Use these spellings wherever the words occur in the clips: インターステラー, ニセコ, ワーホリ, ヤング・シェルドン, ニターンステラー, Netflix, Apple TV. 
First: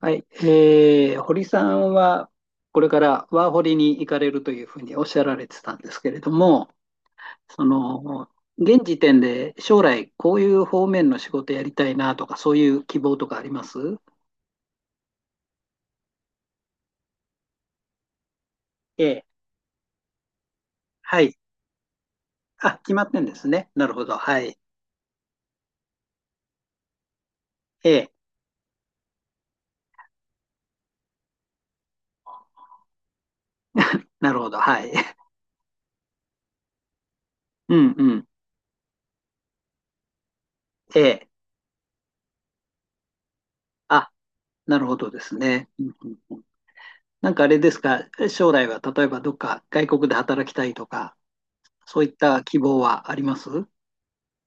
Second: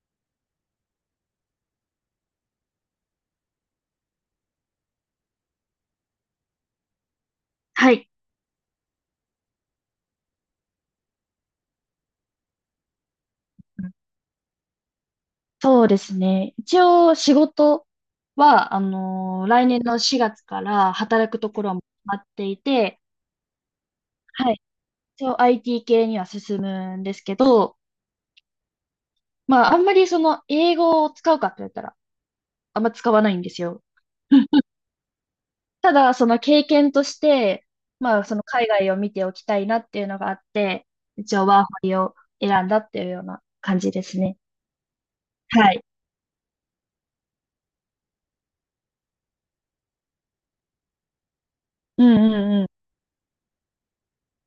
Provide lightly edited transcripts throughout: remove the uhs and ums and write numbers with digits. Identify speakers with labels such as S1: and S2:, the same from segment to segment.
S1: はい。堀さんは、これからワーホリに行かれるというふうにおっしゃられてたんですけれども、そ
S2: はい。
S1: の、現時点で将来こういう方面の仕事やりたいなとか、そういう希望とかありま
S2: うん。
S1: す？
S2: そうですね。一応仕事は、
S1: ええ。
S2: 来年の4月から
S1: は
S2: 働
S1: い。
S2: くところはもう決まってい
S1: あ、決
S2: て、
S1: まってんですね。なるほど。は
S2: は
S1: い。
S2: い。一応 IT 系には進むんですけど、
S1: ええ。
S2: まあ、あんまりその英語を使うかって言ったら、あんま使わないんですよ。
S1: なるほど。はい。
S2: ただ、その経験として、
S1: うんう
S2: まあ、
S1: ん。
S2: その海外を見ておきたいなっていうのがあって、
S1: ええ。
S2: 一応ワーホリを選んだっていうような感じで
S1: あ、
S2: すね。
S1: なるほどですね。
S2: は
S1: う
S2: い。
S1: んうんうん。なんかあれですか、将来は例えばどっか外国で働きたいとか、そう
S2: う
S1: いっ
S2: んう
S1: た
S2: ん
S1: 希
S2: う
S1: 望
S2: ん。
S1: はあります？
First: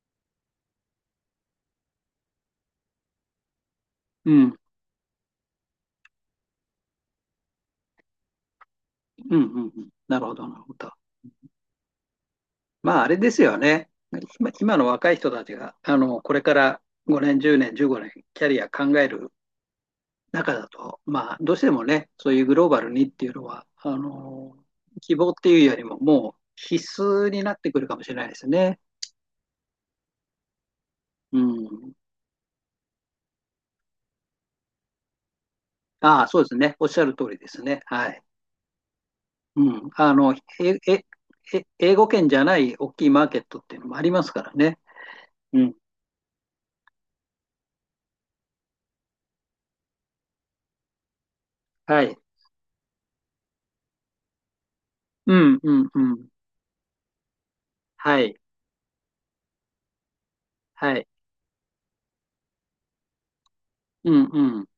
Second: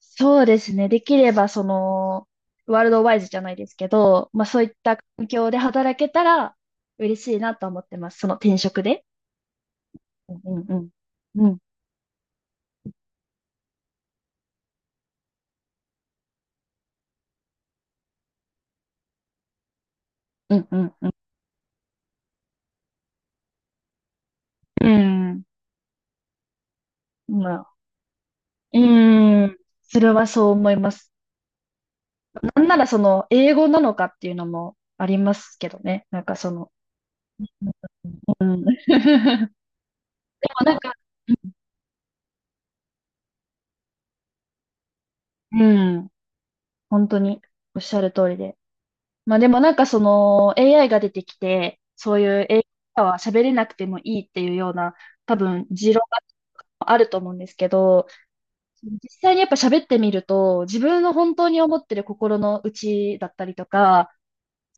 S2: そうですね。できれば、その、ワールドワイズじゃないですけど、
S1: う
S2: まあ
S1: ん。
S2: そういった環境で働けたら嬉しいなと思ってます。その転職で。
S1: うんうんうん。なるほ
S2: う
S1: ど、なる
S2: ん
S1: ほ
S2: うん
S1: ど。
S2: うん。
S1: まあ、あれですよね。今の若い人たちが、これから5年、10年、15年、キャリア考える中
S2: う
S1: だ
S2: んうん
S1: と、
S2: うん
S1: まあ、どうしてもね、そういうグローバルにっていうのは、
S2: う
S1: 希望っ
S2: ん。
S1: ていうよりも、もう必須
S2: う
S1: に
S2: ん。
S1: な
S2: ま
S1: って
S2: あ、
S1: くるかもしれないですね。
S2: うん。それはそう思います。
S1: うん。
S2: なんならその、英語なのかっていうのもありますけどね。な
S1: あ
S2: ん
S1: あ、
S2: か
S1: そうで
S2: そ
S1: す
S2: の、
S1: ね。おっしゃる通りですね。はい。
S2: うん。
S1: うん。え、
S2: でもなんか、
S1: え、英語圏じゃない大きいマーケットっていうのもありますからね。う
S2: う
S1: ん。
S2: ん。本当におっしゃる通りで。まあでもなんかその AI が出てきて、
S1: はい。
S2: そういう AI は喋れなくてもいいっていうような
S1: う
S2: 多
S1: ん、
S2: 分
S1: うん、
S2: 持
S1: う
S2: 論が
S1: ん。
S2: あると思うんですけど、
S1: はい。
S2: 実際にやっぱ喋ってみると自
S1: は
S2: 分
S1: い。
S2: の本当に思ってる心の内だったりと
S1: う
S2: か、
S1: んうん。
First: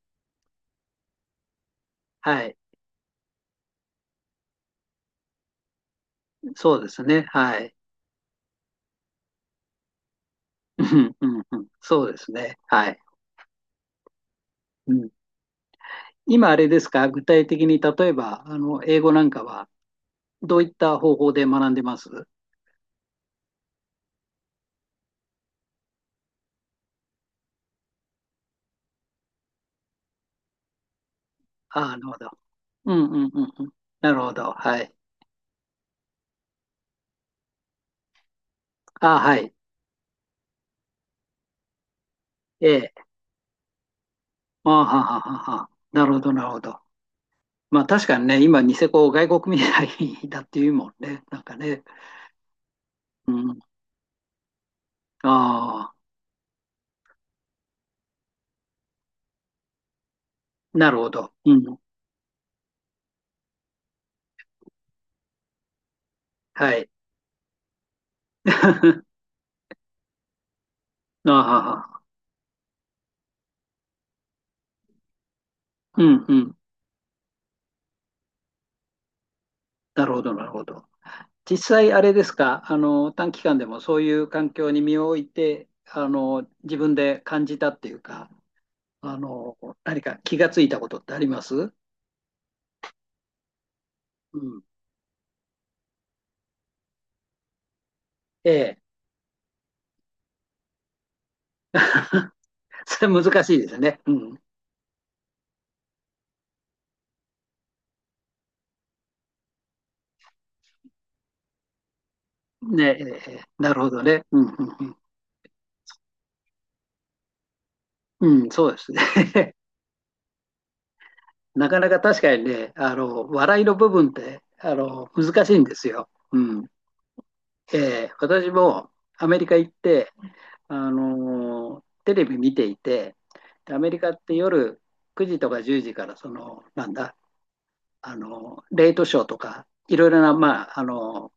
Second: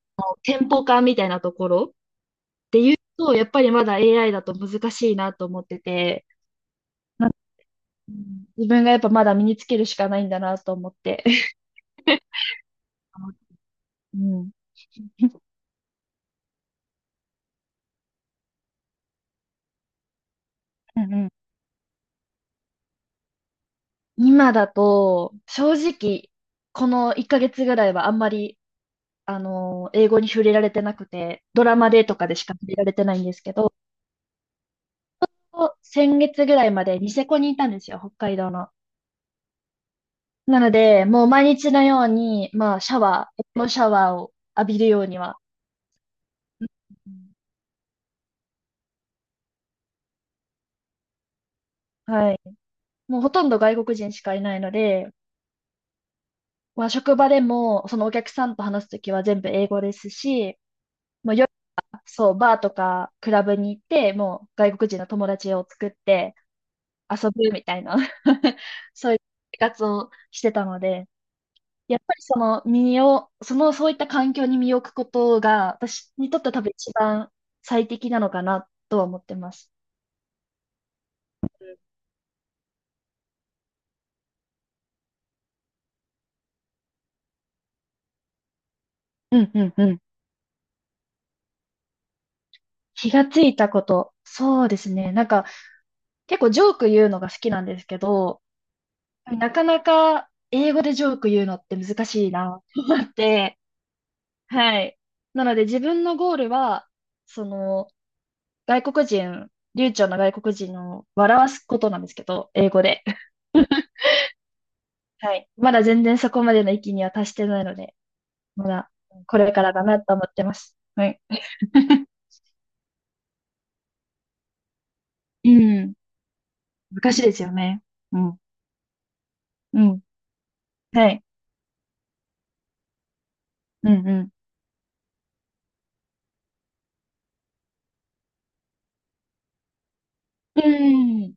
S2: テンポ感みたいなところっ
S1: はい。
S2: ていうと、やっぱりまだ AI だと難しいなと思ってて、
S1: そうですね。
S2: なんか
S1: はい。
S2: うん自分がやっぱまだ身につけるしかないんだなと
S1: う
S2: 思っ
S1: ん
S2: て。
S1: うんうん。そうで すね。はい。
S2: うん。
S1: うん。今あれですか、具体的に例えば、英語なんかはどういった
S2: うん
S1: 方
S2: うん。
S1: 法で学んでます？
S2: 今だと、正直、この1ヶ月ぐらいはあんまり、英語に触れられてなくて、ドラ
S1: あ
S2: マ
S1: あ、な
S2: で
S1: る
S2: と
S1: ほ
S2: か
S1: ど。
S2: でしか触れら
S1: う
S2: れ
S1: ん
S2: てな
S1: う
S2: いん
S1: ん
S2: で
S1: う
S2: す
S1: ん
S2: け
S1: うん。
S2: ど、
S1: なるほど。はい。
S2: 先月ぐらいまでニセコにいたんですよ、北海道の。
S1: ああ、はい。
S2: なので、もう毎日のように、まあ、
S1: え
S2: シャ
S1: え。
S2: ワー、エプロンシャワーを浴
S1: あ
S2: び
S1: あ、
S2: る
S1: は
S2: ように
S1: あはあ
S2: は。
S1: はあ。なるほど、なるほ
S2: うん。
S1: ど。まあ確かにね、今、ニセコを外国みたいだっていうもんね。なんかね。
S2: はい。もうほ
S1: う
S2: とん
S1: ん。
S2: ど外国人しかいないので、
S1: あ
S2: まあ、職場でも、そのお客さんと話すときは全部英語ですし、
S1: あ、なるほど。
S2: まあ、
S1: うん。
S2: そう、バーとかクラブに行って、もう外国人の友達を作って
S1: はい。
S2: 遊ぶみたいな
S1: あ
S2: そういう生活をしてたので、
S1: あ、はあは
S2: やっ
S1: あ。
S2: ぱりその身を、その、そういった環境に身を置くことが、
S1: う
S2: 私
S1: ん
S2: に
S1: う
S2: とっては
S1: ん。
S2: 多分一番最適なのかなとは思ってます。
S1: なるほど、なるほど。実際あれですか、短期間でもそういう環境に身を置いて、自分で感じたっていうか、あ
S2: うん
S1: の、
S2: うんうん。
S1: 何か気がついたことってあります？
S2: 気がついたこと。
S1: うん。
S2: そうですね。なんか、結構ジョーク言うのが好きなんですけど、
S1: ええ。
S2: なかなか英語でジョーク言うのって難しい な
S1: そ
S2: っ
S1: れ難しい
S2: て。
S1: ですね。うん。
S2: はい。なので自分のゴールは、その、外国人、流暢な外国人を笑わすことなんですけど、英語
S1: ね
S2: で。
S1: え、なるほ どね。うん、うん、
S2: はい。まだ全然そこまでの域には達してないので、
S1: うん。うん、
S2: ま
S1: そうで
S2: だ
S1: す
S2: これ
S1: ね。
S2: からだなと思ってます。はい。
S1: なかなか 確かにね、笑いの部分って、難
S2: う
S1: しいんです
S2: ん。
S1: よ。うん。
S2: 難しいですよ
S1: え
S2: ね。
S1: え、
S2: うん。
S1: 私もアメリカ行っ
S2: うん。
S1: て、
S2: はい。
S1: テレビ見ていて、でアメ
S2: う
S1: リ
S2: ん
S1: カ
S2: う
S1: っ
S2: ん。
S1: て夜9時とか10時からその、なんだ、あのレイトショーとか、いろいろな、
S2: うん。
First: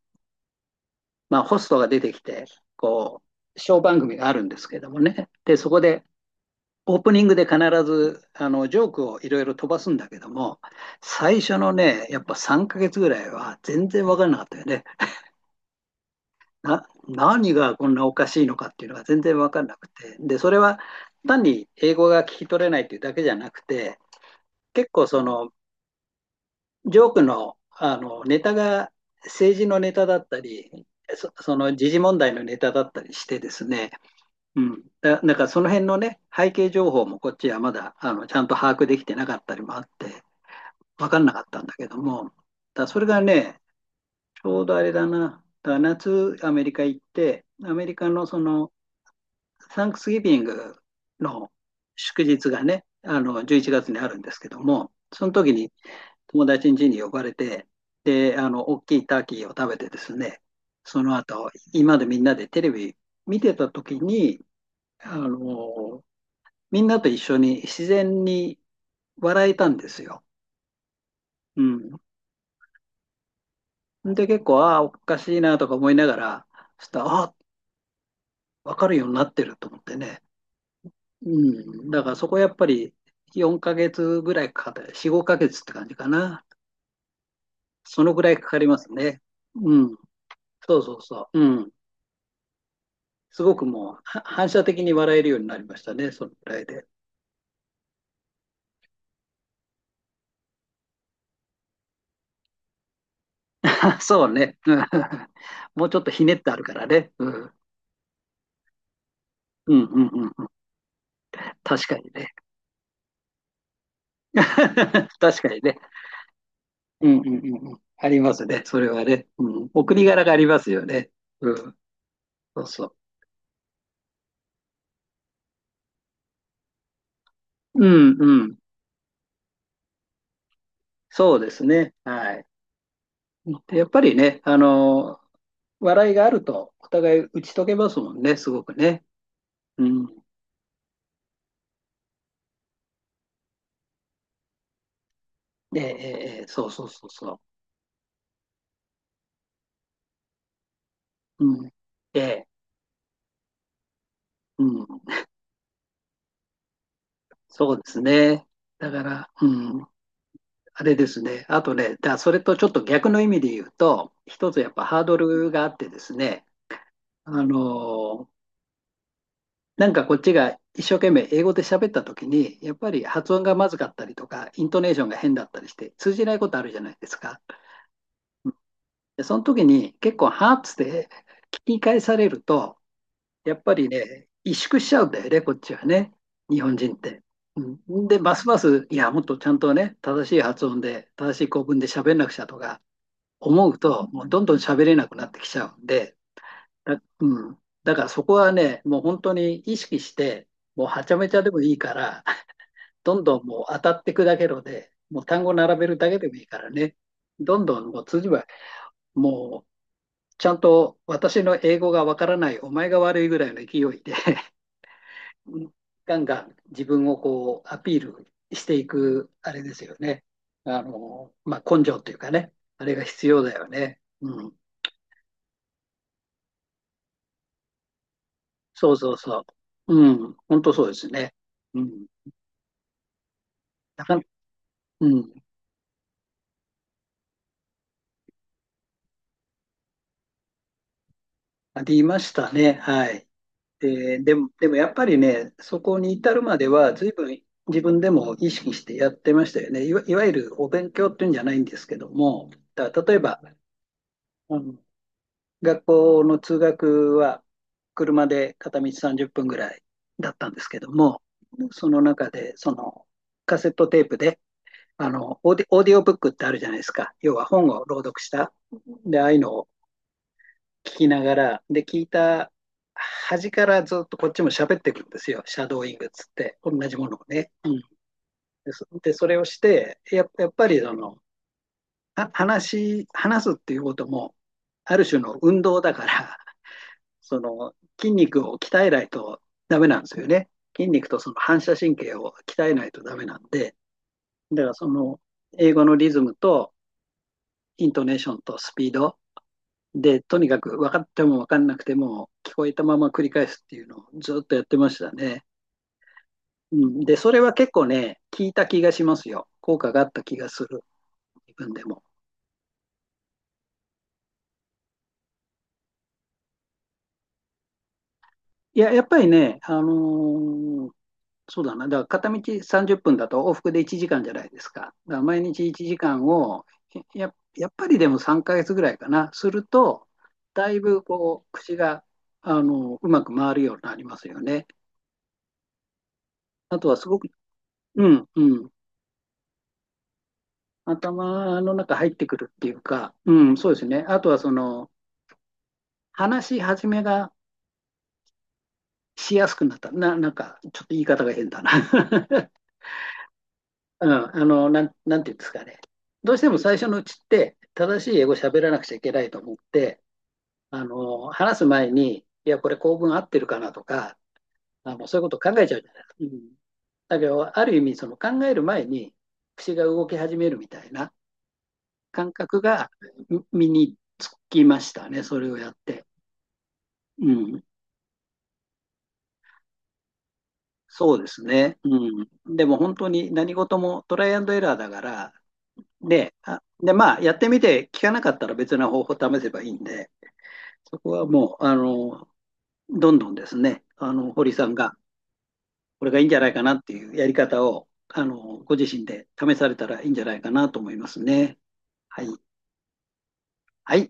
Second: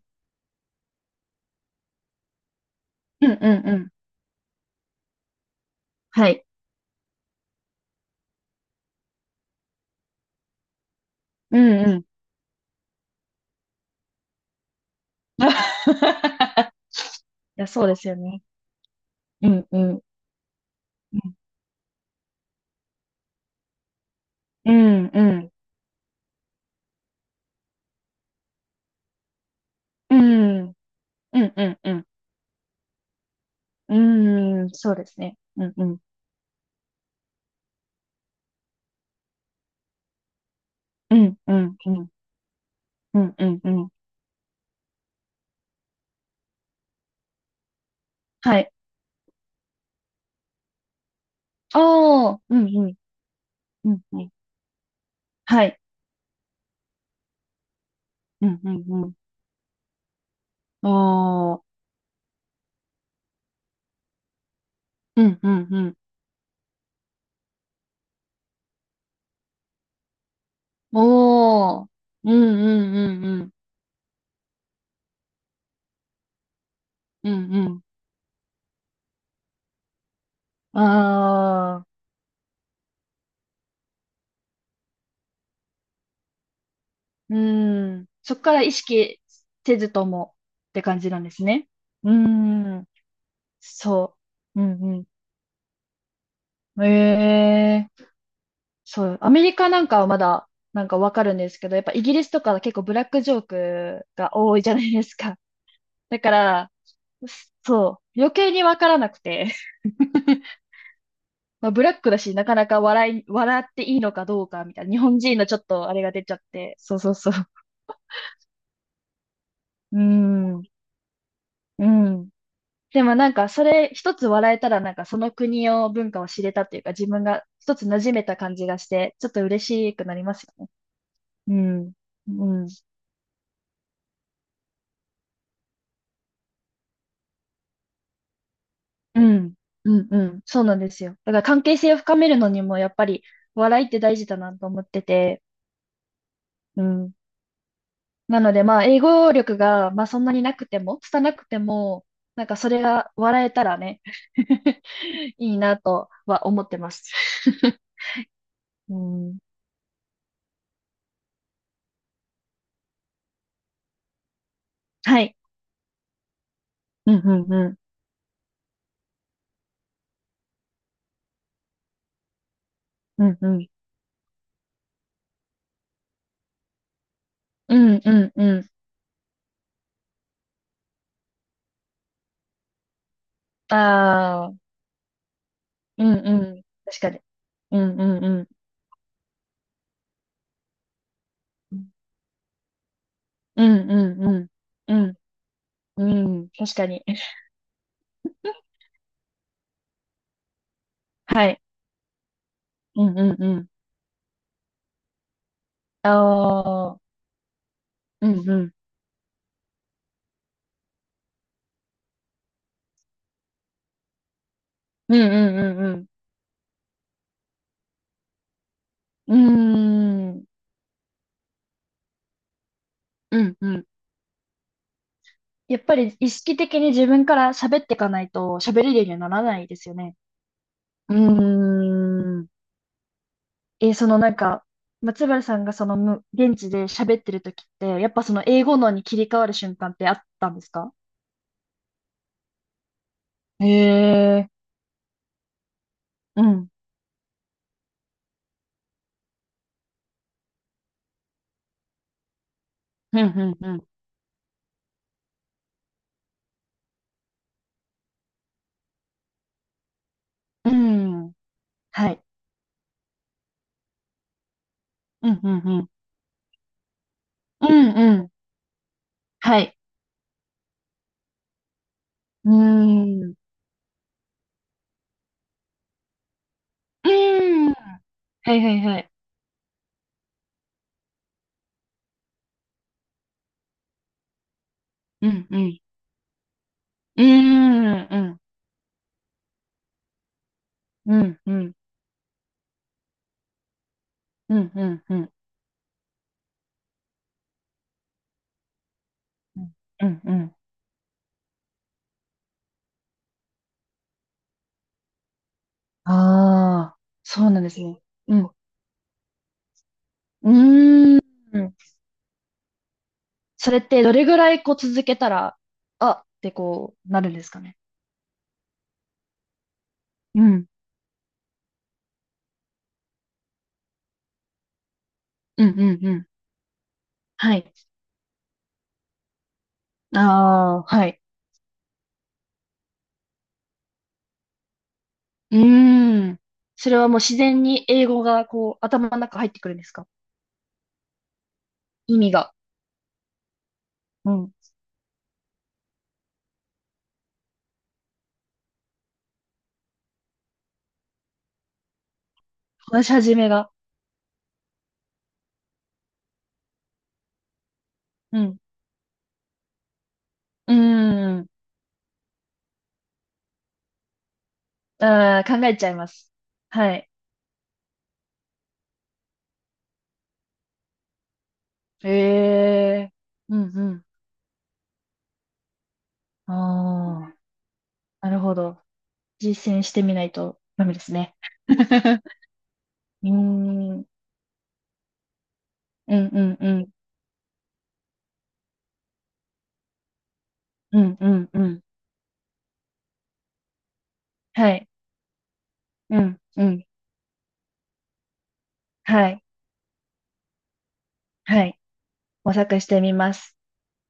S1: まあ、ホストが出てきて、こ
S2: うんうん
S1: う、シ
S2: う
S1: ョー
S2: ん。
S1: 番組があるんですけどもね、でそこで
S2: はい。
S1: オープニングで必ずジョークをいろいろ飛ばすんだけども、最初
S2: う
S1: の
S2: んうん。
S1: ね、やっぱ3ヶ月ぐらいは全然分からなかったよね。
S2: い
S1: 何
S2: や、
S1: が
S2: そ
S1: こ
S2: う
S1: ん
S2: で
S1: な
S2: す
S1: お
S2: よ
S1: か
S2: ね。
S1: しいのかっていうのが全然分
S2: う
S1: かん
S2: ん
S1: な
S2: う
S1: く
S2: ん。
S1: て、でそれは
S2: うん
S1: 単に英語が聞き取れないっていうだけじゃなくて、
S2: う
S1: 結構
S2: んう
S1: その
S2: ん。
S1: ジョークのネタが政治のネタ
S2: う
S1: だった
S2: ん
S1: り、
S2: うん
S1: そ
S2: う
S1: の
S2: ん
S1: 時
S2: う
S1: 事
S2: ん。
S1: 問題のネタだったりしてですね、
S2: う
S1: う
S2: ーん、
S1: ん、
S2: そうです
S1: なん
S2: ね。
S1: からその
S2: うんう
S1: 辺の
S2: ん。
S1: ね背景情報もこっちはまだちゃんと把握できてなかったりもあって分
S2: う
S1: かんな
S2: ん、
S1: かっ
S2: う
S1: たんだ
S2: ん、
S1: け
S2: う
S1: ど
S2: ん、
S1: も、それ
S2: う
S1: が
S2: ん、う
S1: ね、
S2: ん、うん。
S1: ちょうどあれだな、夏アメリカ行ってアメリカのそ
S2: は
S1: の
S2: い。
S1: サンクスギビングの祝
S2: ああ、
S1: 日
S2: う
S1: が
S2: ん、う
S1: ね、
S2: ん、
S1: 11
S2: う
S1: 月に
S2: ん、
S1: ある
S2: う
S1: ん
S2: ん。
S1: ですけども、その時
S2: は
S1: に
S2: い。
S1: 友達ん家に呼ばれて、で、
S2: うん、う
S1: 大
S2: ん、
S1: きい
S2: うん。
S1: ターキーを食べてですね、その後、
S2: おあ、
S1: 今までみんなでテレビ見てた時に、あ
S2: うん、うん、うん。
S1: の、みんなと一緒に自然に笑えたんですよ。う
S2: おー。
S1: ん。
S2: うん、うん、うん、うん、
S1: で、結構、ああ、おかしいなとか思いながら、そしたら、あ
S2: う
S1: あ、
S2: んう
S1: かるようになってると思ってね。
S2: ん。
S1: う
S2: ああ、
S1: ん、だからそこはやっぱり4ヶ月ぐらいかかった、4、5ヶ月って感じかな。
S2: う
S1: そ
S2: ん。
S1: のぐら
S2: そ
S1: い
S2: っ
S1: か
S2: か
S1: か
S2: ら
S1: り
S2: 意
S1: ます
S2: 識
S1: ね。う
S2: せ
S1: ん、
S2: ずともっ
S1: そ
S2: て
S1: うそ
S2: 感
S1: う
S2: じなん
S1: そ
S2: で
S1: う。
S2: す
S1: う
S2: ね。
S1: ん、
S2: うん、
S1: すごくもう
S2: そ
S1: は反
S2: う。
S1: 射
S2: う
S1: 的に
S2: ん、う
S1: 笑えるようになりましたね、そのぐらいで。
S2: ん。ええ。そう、アメリカなんかはまだなんかわかるんですけど、やっぱイギリスとかは結構ブラックジョー
S1: あ、
S2: ク
S1: そう
S2: が
S1: ね。
S2: 多いじ
S1: う
S2: ゃ
S1: ん。
S2: ないです か。
S1: もうちょっ と
S2: だ
S1: ひ
S2: か
S1: ねってある
S2: ら、
S1: からね。うん、
S2: そう、余計にわからなくて、
S1: うん、うん、うん。
S2: まあ、ブ
S1: 確
S2: ラッ
S1: か
S2: ク
S1: に
S2: だ
S1: ね。
S2: し、なかなか笑っていいのかどうかみたいな、日 本人
S1: 確
S2: の
S1: か
S2: ちょ
S1: に
S2: っ
S1: ね。
S2: とあれが出ちゃって、そう
S1: う
S2: そう
S1: ん、うん、う
S2: そう。
S1: んうん。ありますね、それはね。うん、お
S2: う
S1: 国柄がありま
S2: ん、
S1: すよね。うん、
S2: うん。
S1: そうそ
S2: でもなんかそれ一つ笑えたらなんかその国を文化を知れたっていうか自分が一
S1: う。う
S2: つ馴染
S1: ん、
S2: めた
S1: うん。
S2: 感じがしてちょっと嬉しくなりますよね。
S1: そうで
S2: う
S1: す
S2: ん。
S1: ね。はい。
S2: うん。
S1: でやっぱりね、笑いがあると、お互い打ち解けますもんね、すごくね。
S2: うん。
S1: う
S2: うん
S1: ん。
S2: うん。そうなんですよ。だから関係性を深めるのにもやっぱり笑いって大事だなと思ってて。
S1: で、そう
S2: う
S1: そうそう
S2: ん。
S1: そ
S2: なのでまあ英語力がまあそんなになくても、拙
S1: う。
S2: くて
S1: うん。
S2: も、な
S1: で、
S2: んかそれが笑えたらね、
S1: う ん、
S2: いいなとは思ってます。
S1: そう ですね。だ
S2: う
S1: から、
S2: ん。
S1: うん、あれですね。あとね、それとちょっと逆の意味で言うと、一つやっぱハード
S2: はい。
S1: ルがあってですね、
S2: うん
S1: あ
S2: うんうん。
S1: の、なんかこっちが一生懸命英語で喋った時に、やっぱり
S2: う
S1: 発
S2: ん
S1: 音
S2: う
S1: がま
S2: ん。
S1: ずかったりとか、イントネーションが変だったりして、通じないことあるじゃないですか。
S2: うんうんうん。
S1: で、その時に結構ハーツで聞き返されると、やっぱりね、
S2: あ
S1: 萎
S2: あ、
S1: 縮しちゃうんだよね、こっちは
S2: う
S1: ね、
S2: んう
S1: 日
S2: ん。
S1: 本人っ
S2: 確かに。
S1: て。
S2: うん
S1: うん、で、
S2: うんう
S1: ま
S2: ん。
S1: すます、いや、もっとちゃんとね、正しい発音で、正しい構文で喋んなくちゃとか
S2: う
S1: 思う
S2: ん
S1: と、
S2: う
S1: も
S2: ん
S1: う
S2: う
S1: どん
S2: ん。
S1: どん喋れな
S2: う
S1: く
S2: ん
S1: なってきちゃうん
S2: う
S1: で、
S2: ん。確かに。
S1: うん、だからそこは ね、もう本当に意識して、もうはちゃめちゃ
S2: は
S1: でも
S2: い。
S1: いいから、
S2: う
S1: ど
S2: ん
S1: ん
S2: う
S1: ど
S2: ん
S1: ん
S2: う
S1: もう
S2: ん。
S1: 当たっていくだけので、もう単語並べるだ
S2: あ
S1: けでもいいからね、
S2: あ、
S1: どんどんもう通
S2: う
S1: じば、
S2: んうん。
S1: もうちゃんと私の英語がわからない、お前が悪いぐらいの勢いで、
S2: うんう んうん
S1: ガンガン自分をこうアピールしていく、
S2: う
S1: あれですよね。
S2: ん。うーん。
S1: まあ、根性というかね、あれが必
S2: う
S1: 要だ
S2: ん
S1: よ
S2: うん。
S1: ね。うん。
S2: やっぱり意識的に自分から喋っていかないと喋れ
S1: そ
S2: る
S1: う
S2: ように
S1: そう
S2: はなら
S1: そ
S2: ないです
S1: う。
S2: よ
S1: う
S2: ね。
S1: ん。本当そうです
S2: う
S1: ね。うん。
S2: ーん。
S1: な
S2: その
S1: か、
S2: なんか、
S1: う
S2: 松原
S1: ん。
S2: さんがその現地で喋ってる時って、やっぱその英語のに切り替わる瞬間ってあったんですか？
S1: ありましたね。はい。
S2: へ
S1: で、で
S2: え。
S1: も、でもやっぱりね、そこに至
S2: う
S1: るまで
S2: ん。
S1: は、随分自分でも意識してやってましたよね。いわゆるお勉強っていうんじゃないんですけども、だから例
S2: う
S1: えば、
S2: んうん
S1: うん、学校の通学は車で片道30分ぐらいだったんです
S2: う
S1: けども、
S2: ん。うん。
S1: その
S2: はい。
S1: 中でそのカセットテープで
S2: うんうん
S1: オ
S2: う
S1: ー
S2: ん。
S1: ディオブックってあるじゃないですか。要は
S2: う
S1: 本を
S2: ん
S1: 朗読
S2: う
S1: し
S2: ん。
S1: た。で、ああいうの
S2: は
S1: を
S2: い。
S1: 聞きながら、で、聞い
S2: う
S1: た
S2: ーん。う
S1: 端からずっとこっちも喋ってくるんですよ。シャドーイングっつって、同じも
S2: ー
S1: のをね。う
S2: ん。は
S1: ん、
S2: いはい
S1: で、
S2: はい。
S1: それをして、やっぱりその、話すっていうことも、ある種
S2: う
S1: の
S2: ん、う
S1: 運
S2: ん。
S1: 動だから、
S2: う
S1: その
S2: ん、
S1: 筋
S2: うん、
S1: 肉を鍛えないとダメなんですよね。筋肉
S2: う
S1: と
S2: ん、う
S1: その
S2: ん、う
S1: 反
S2: ん、
S1: 射神経を鍛えないとダメなんで、
S2: う
S1: だか
S2: ん、
S1: らそ
S2: う
S1: の
S2: ん、
S1: 英語のリズムとイントネーションとスピード
S2: う
S1: で、
S2: ん、う
S1: とに
S2: ん。
S1: かく分かっても分かんなくても聞こえたまま繰り返すっていうのをずっとやってましたね。
S2: あ
S1: う
S2: あ、
S1: ん、で、それ
S2: そう
S1: は
S2: なんで
S1: 結
S2: す
S1: 構
S2: ね。
S1: ね、
S2: う
S1: 効
S2: ん。
S1: いた気がしますよ。効果があった気が
S2: う
S1: する、
S2: ー
S1: 自分
S2: ん。
S1: でも。
S2: それってどれぐらいこう続けたら、あってこうなるんですかね？
S1: いや、やっぱりね、
S2: うん。
S1: そうだな。だから片道30分だと往復で1時間じゃないですか。だから毎
S2: う
S1: 日
S2: ん、
S1: 1
S2: うん、う
S1: 時間
S2: ん。
S1: を、
S2: は
S1: やっ
S2: い。
S1: ぱりでも3ヶ月ぐらいかな、すると、だい
S2: ああ、
S1: ぶ
S2: はい。
S1: こう、口が、うまく回るようになりますよね。
S2: うーん。
S1: あと
S2: そ
S1: は
S2: れ
S1: す
S2: はも
S1: ご
S2: う
S1: く、
S2: 自然に
S1: う
S2: 英語
S1: ん、う
S2: が
S1: ん。
S2: こう頭の中入ってくるんですか？
S1: 頭の中入っ
S2: 意
S1: て
S2: 味
S1: くる
S2: が。
S1: っていうか、うん、そうですね。あと
S2: う
S1: はそ
S2: ん。
S1: の、話し始めがしやすくなった。なんか、ちょっと言い方が変だな。
S2: 話し始めが。
S1: うん、なんていうんですかね。どうしても最初のうちって、正しい英語
S2: うん。
S1: 喋らなくちゃいけないと思って、
S2: うーん。
S1: 話す前に、いや、これ構文合ってるかなとか、そういうこと
S2: ああ、
S1: 考
S2: 考
S1: えち
S2: え
S1: ゃう
S2: ち
S1: じ
S2: ゃ
S1: ゃ
S2: い
S1: ないです
S2: ま
S1: か。う
S2: す。
S1: ん。
S2: はい。
S1: だけど、ある意味、その考える前に、口が動き始めるみたいな感覚
S2: え
S1: が
S2: え。うん
S1: 身
S2: う
S1: に
S2: ん。
S1: つきましたね、それをやって。
S2: あ
S1: う
S2: あ、
S1: ん、
S2: なるほど。実践してみないとダメです
S1: そうで
S2: ね。
S1: すね。う ん、でも本当
S2: う
S1: に
S2: ー
S1: 何事
S2: ん、う
S1: も
S2: ん
S1: トライアンドエラーだから、
S2: うん
S1: で、
S2: うん、
S1: で、まあ、やってみて、効かなかったら別な方法を試せばいいんで、そ
S2: う
S1: こ
S2: ん
S1: は
S2: うん
S1: も
S2: う
S1: う、
S2: ん。
S1: どんどんですね、堀さ
S2: は
S1: ん
S2: い、
S1: が、これ
S2: う
S1: がいいんじゃ
S2: ん
S1: ないか
S2: う
S1: なっ
S2: ん、
S1: ていうやり方を、ご自身で
S2: はい、
S1: 試されたらいいんじゃないかなと思いますね。
S2: はい。
S1: はい。
S2: 模索してみます。
S1: はい。